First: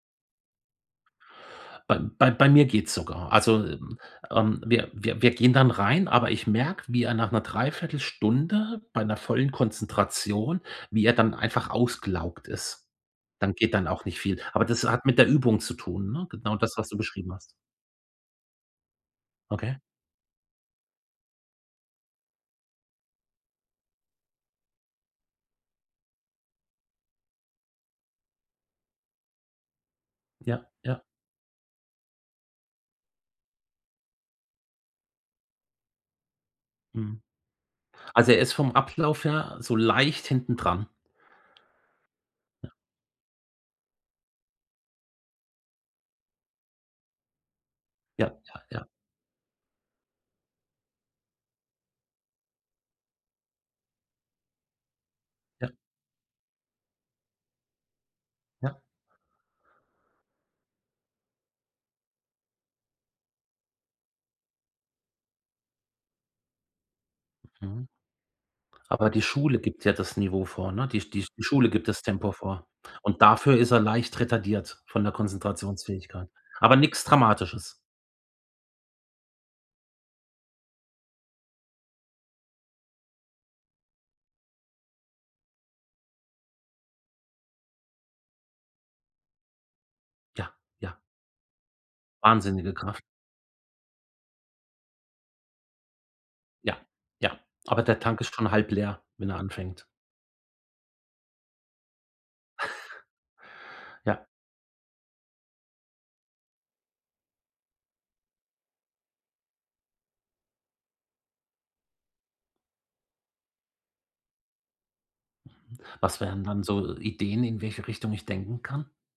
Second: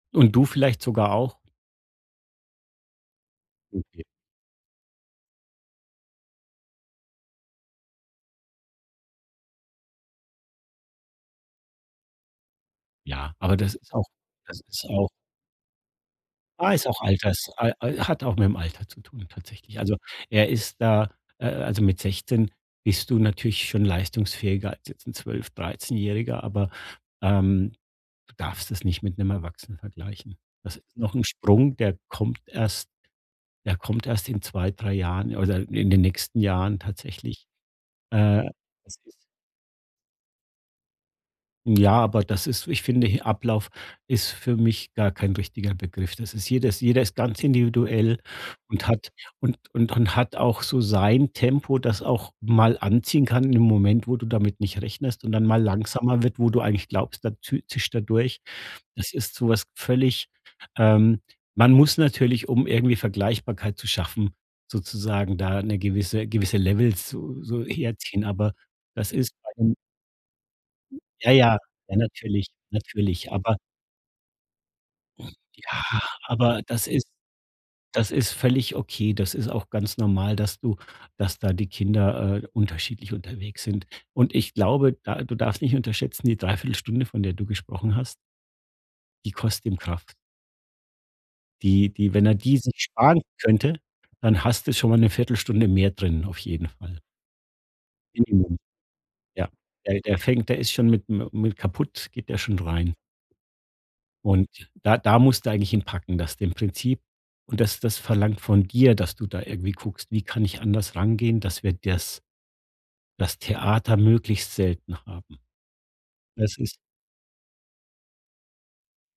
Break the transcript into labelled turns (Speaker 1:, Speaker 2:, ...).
Speaker 1: Und du vielleicht sogar auch.
Speaker 2: Bei bei bei mir geht's sogar. Also, hm,
Speaker 1: Okay.
Speaker 2: ähm, wir wir wir gehen dann rein, aber ich merke, wie er nach 'ner Dreiviertelstunde bei 'ner vollen Konzentration wie er dann einfach ausgelaugt ist.
Speaker 1: Ja,
Speaker 2: Dann
Speaker 1: aber
Speaker 2: geht
Speaker 1: das
Speaker 2: dann
Speaker 1: ist
Speaker 2: auch
Speaker 1: auch
Speaker 2: nicht viel.
Speaker 1: das
Speaker 2: Aber das
Speaker 1: ist
Speaker 2: hat
Speaker 1: auch
Speaker 2: mit der Übung zu tun, ne? Genau
Speaker 1: Ah,
Speaker 2: das,
Speaker 1: ist
Speaker 2: was du
Speaker 1: auch
Speaker 2: beschrieben hast.
Speaker 1: alters al al hat auch mit'm Alter zu tun tatsächlich.
Speaker 2: Okay.
Speaker 1: Also er ist da äh, also mit 16 bist du natürlich schon leistungsfähiger als jetzt 'n zwölf dreizehnjähriger, aber, ähm, du darfst das nicht mit 'nem Erwachsenen vergleichen.
Speaker 2: Ja,
Speaker 1: Das ist
Speaker 2: ja.
Speaker 1: noch 'n Sprung, der kommt erst der kommt erst in 2, 3 Jahren oder in den nächsten Jahren
Speaker 2: Mhm,
Speaker 1: tatsächlich,
Speaker 2: also er
Speaker 1: äh
Speaker 2: ist vom
Speaker 1: [unintelligible]
Speaker 2: Ablauf her so leicht hintendran.
Speaker 1: Ja, aber das ist: ich finde, he Ablauf ist für mich gar kein richtiger Begriff. Das ist jedes jeder ist ganz individuell
Speaker 2: Ja, ja, ja.
Speaker 1: und hat und und und hat auch so sein Tempo, das auch mal anziehen kann in dem Moment, wo du damit nicht rechnest und dann mal
Speaker 2: Ja.
Speaker 1: langsamer wird, wo du eigentlich glaubst, dann tü zischt er durch.
Speaker 2: Ja.
Speaker 1: Das ist so was völlig, ähm man muss natürlich, um irgendwie Vergleichbarkeit zu schaffen, sozusagen da 'ne gewisse gewisse Levels so so
Speaker 2: Mhm.
Speaker 1: herziehen, aber
Speaker 2: Aber
Speaker 1: das
Speaker 2: die
Speaker 1: ist bei
Speaker 2: Schule
Speaker 1: ihm
Speaker 2: gibt ja das Niveau vor, ne? Die Sch die
Speaker 1: Ja,
Speaker 2: die
Speaker 1: ja
Speaker 2: Schule gibt das Tempo
Speaker 1: natürlich,
Speaker 2: vor. Und
Speaker 1: natürlich,
Speaker 2: dafür
Speaker 1: aber
Speaker 2: ist er leicht retardiert von der
Speaker 1: Ja,
Speaker 2: Konzentrationsfähigkeit,
Speaker 1: aber
Speaker 2: aber
Speaker 1: das
Speaker 2: nix
Speaker 1: ist
Speaker 2: Dramatisches.
Speaker 1: das ist völlig okay. Das ist auch ganz normal, dass du dass da die Kinder, äh, unterschiedlich unterwegs sind und ich glaube, da du darfst nicht unterschätzen, die Dreiviertelstunde, von der du gesprochen hast die kostet ihm Kraft.
Speaker 2: Ja, ja.
Speaker 1: Die die wenn er die sich
Speaker 2: Wahnsinnige Kraft.
Speaker 1: sparen könnte, dann hast du schon mal 'ne Viertelstunde mehr drin auf jeden
Speaker 2: Ja,
Speaker 1: Fall.
Speaker 2: ja. Aber der Tank ist schon
Speaker 1: [unintelligible]
Speaker 2: halb leer, wenn er
Speaker 1: Ja
Speaker 2: anfängt.
Speaker 1: ja, der fängt der ist schon mit mi mi mit kaputt geht der schon rein.
Speaker 2: Ja.
Speaker 1: Und da da musst du eigentlich ihn packen, dass dem Prinzip und das das verlangt von dir, dass du da irgendwie guckst, wie kann ich anders rangehen, dass wir das das Theater möglichst selten haben.
Speaker 2: Was wären
Speaker 1: Das
Speaker 2: dann
Speaker 1: ist
Speaker 2: so Ideen, in welche Richtung ich denken kann?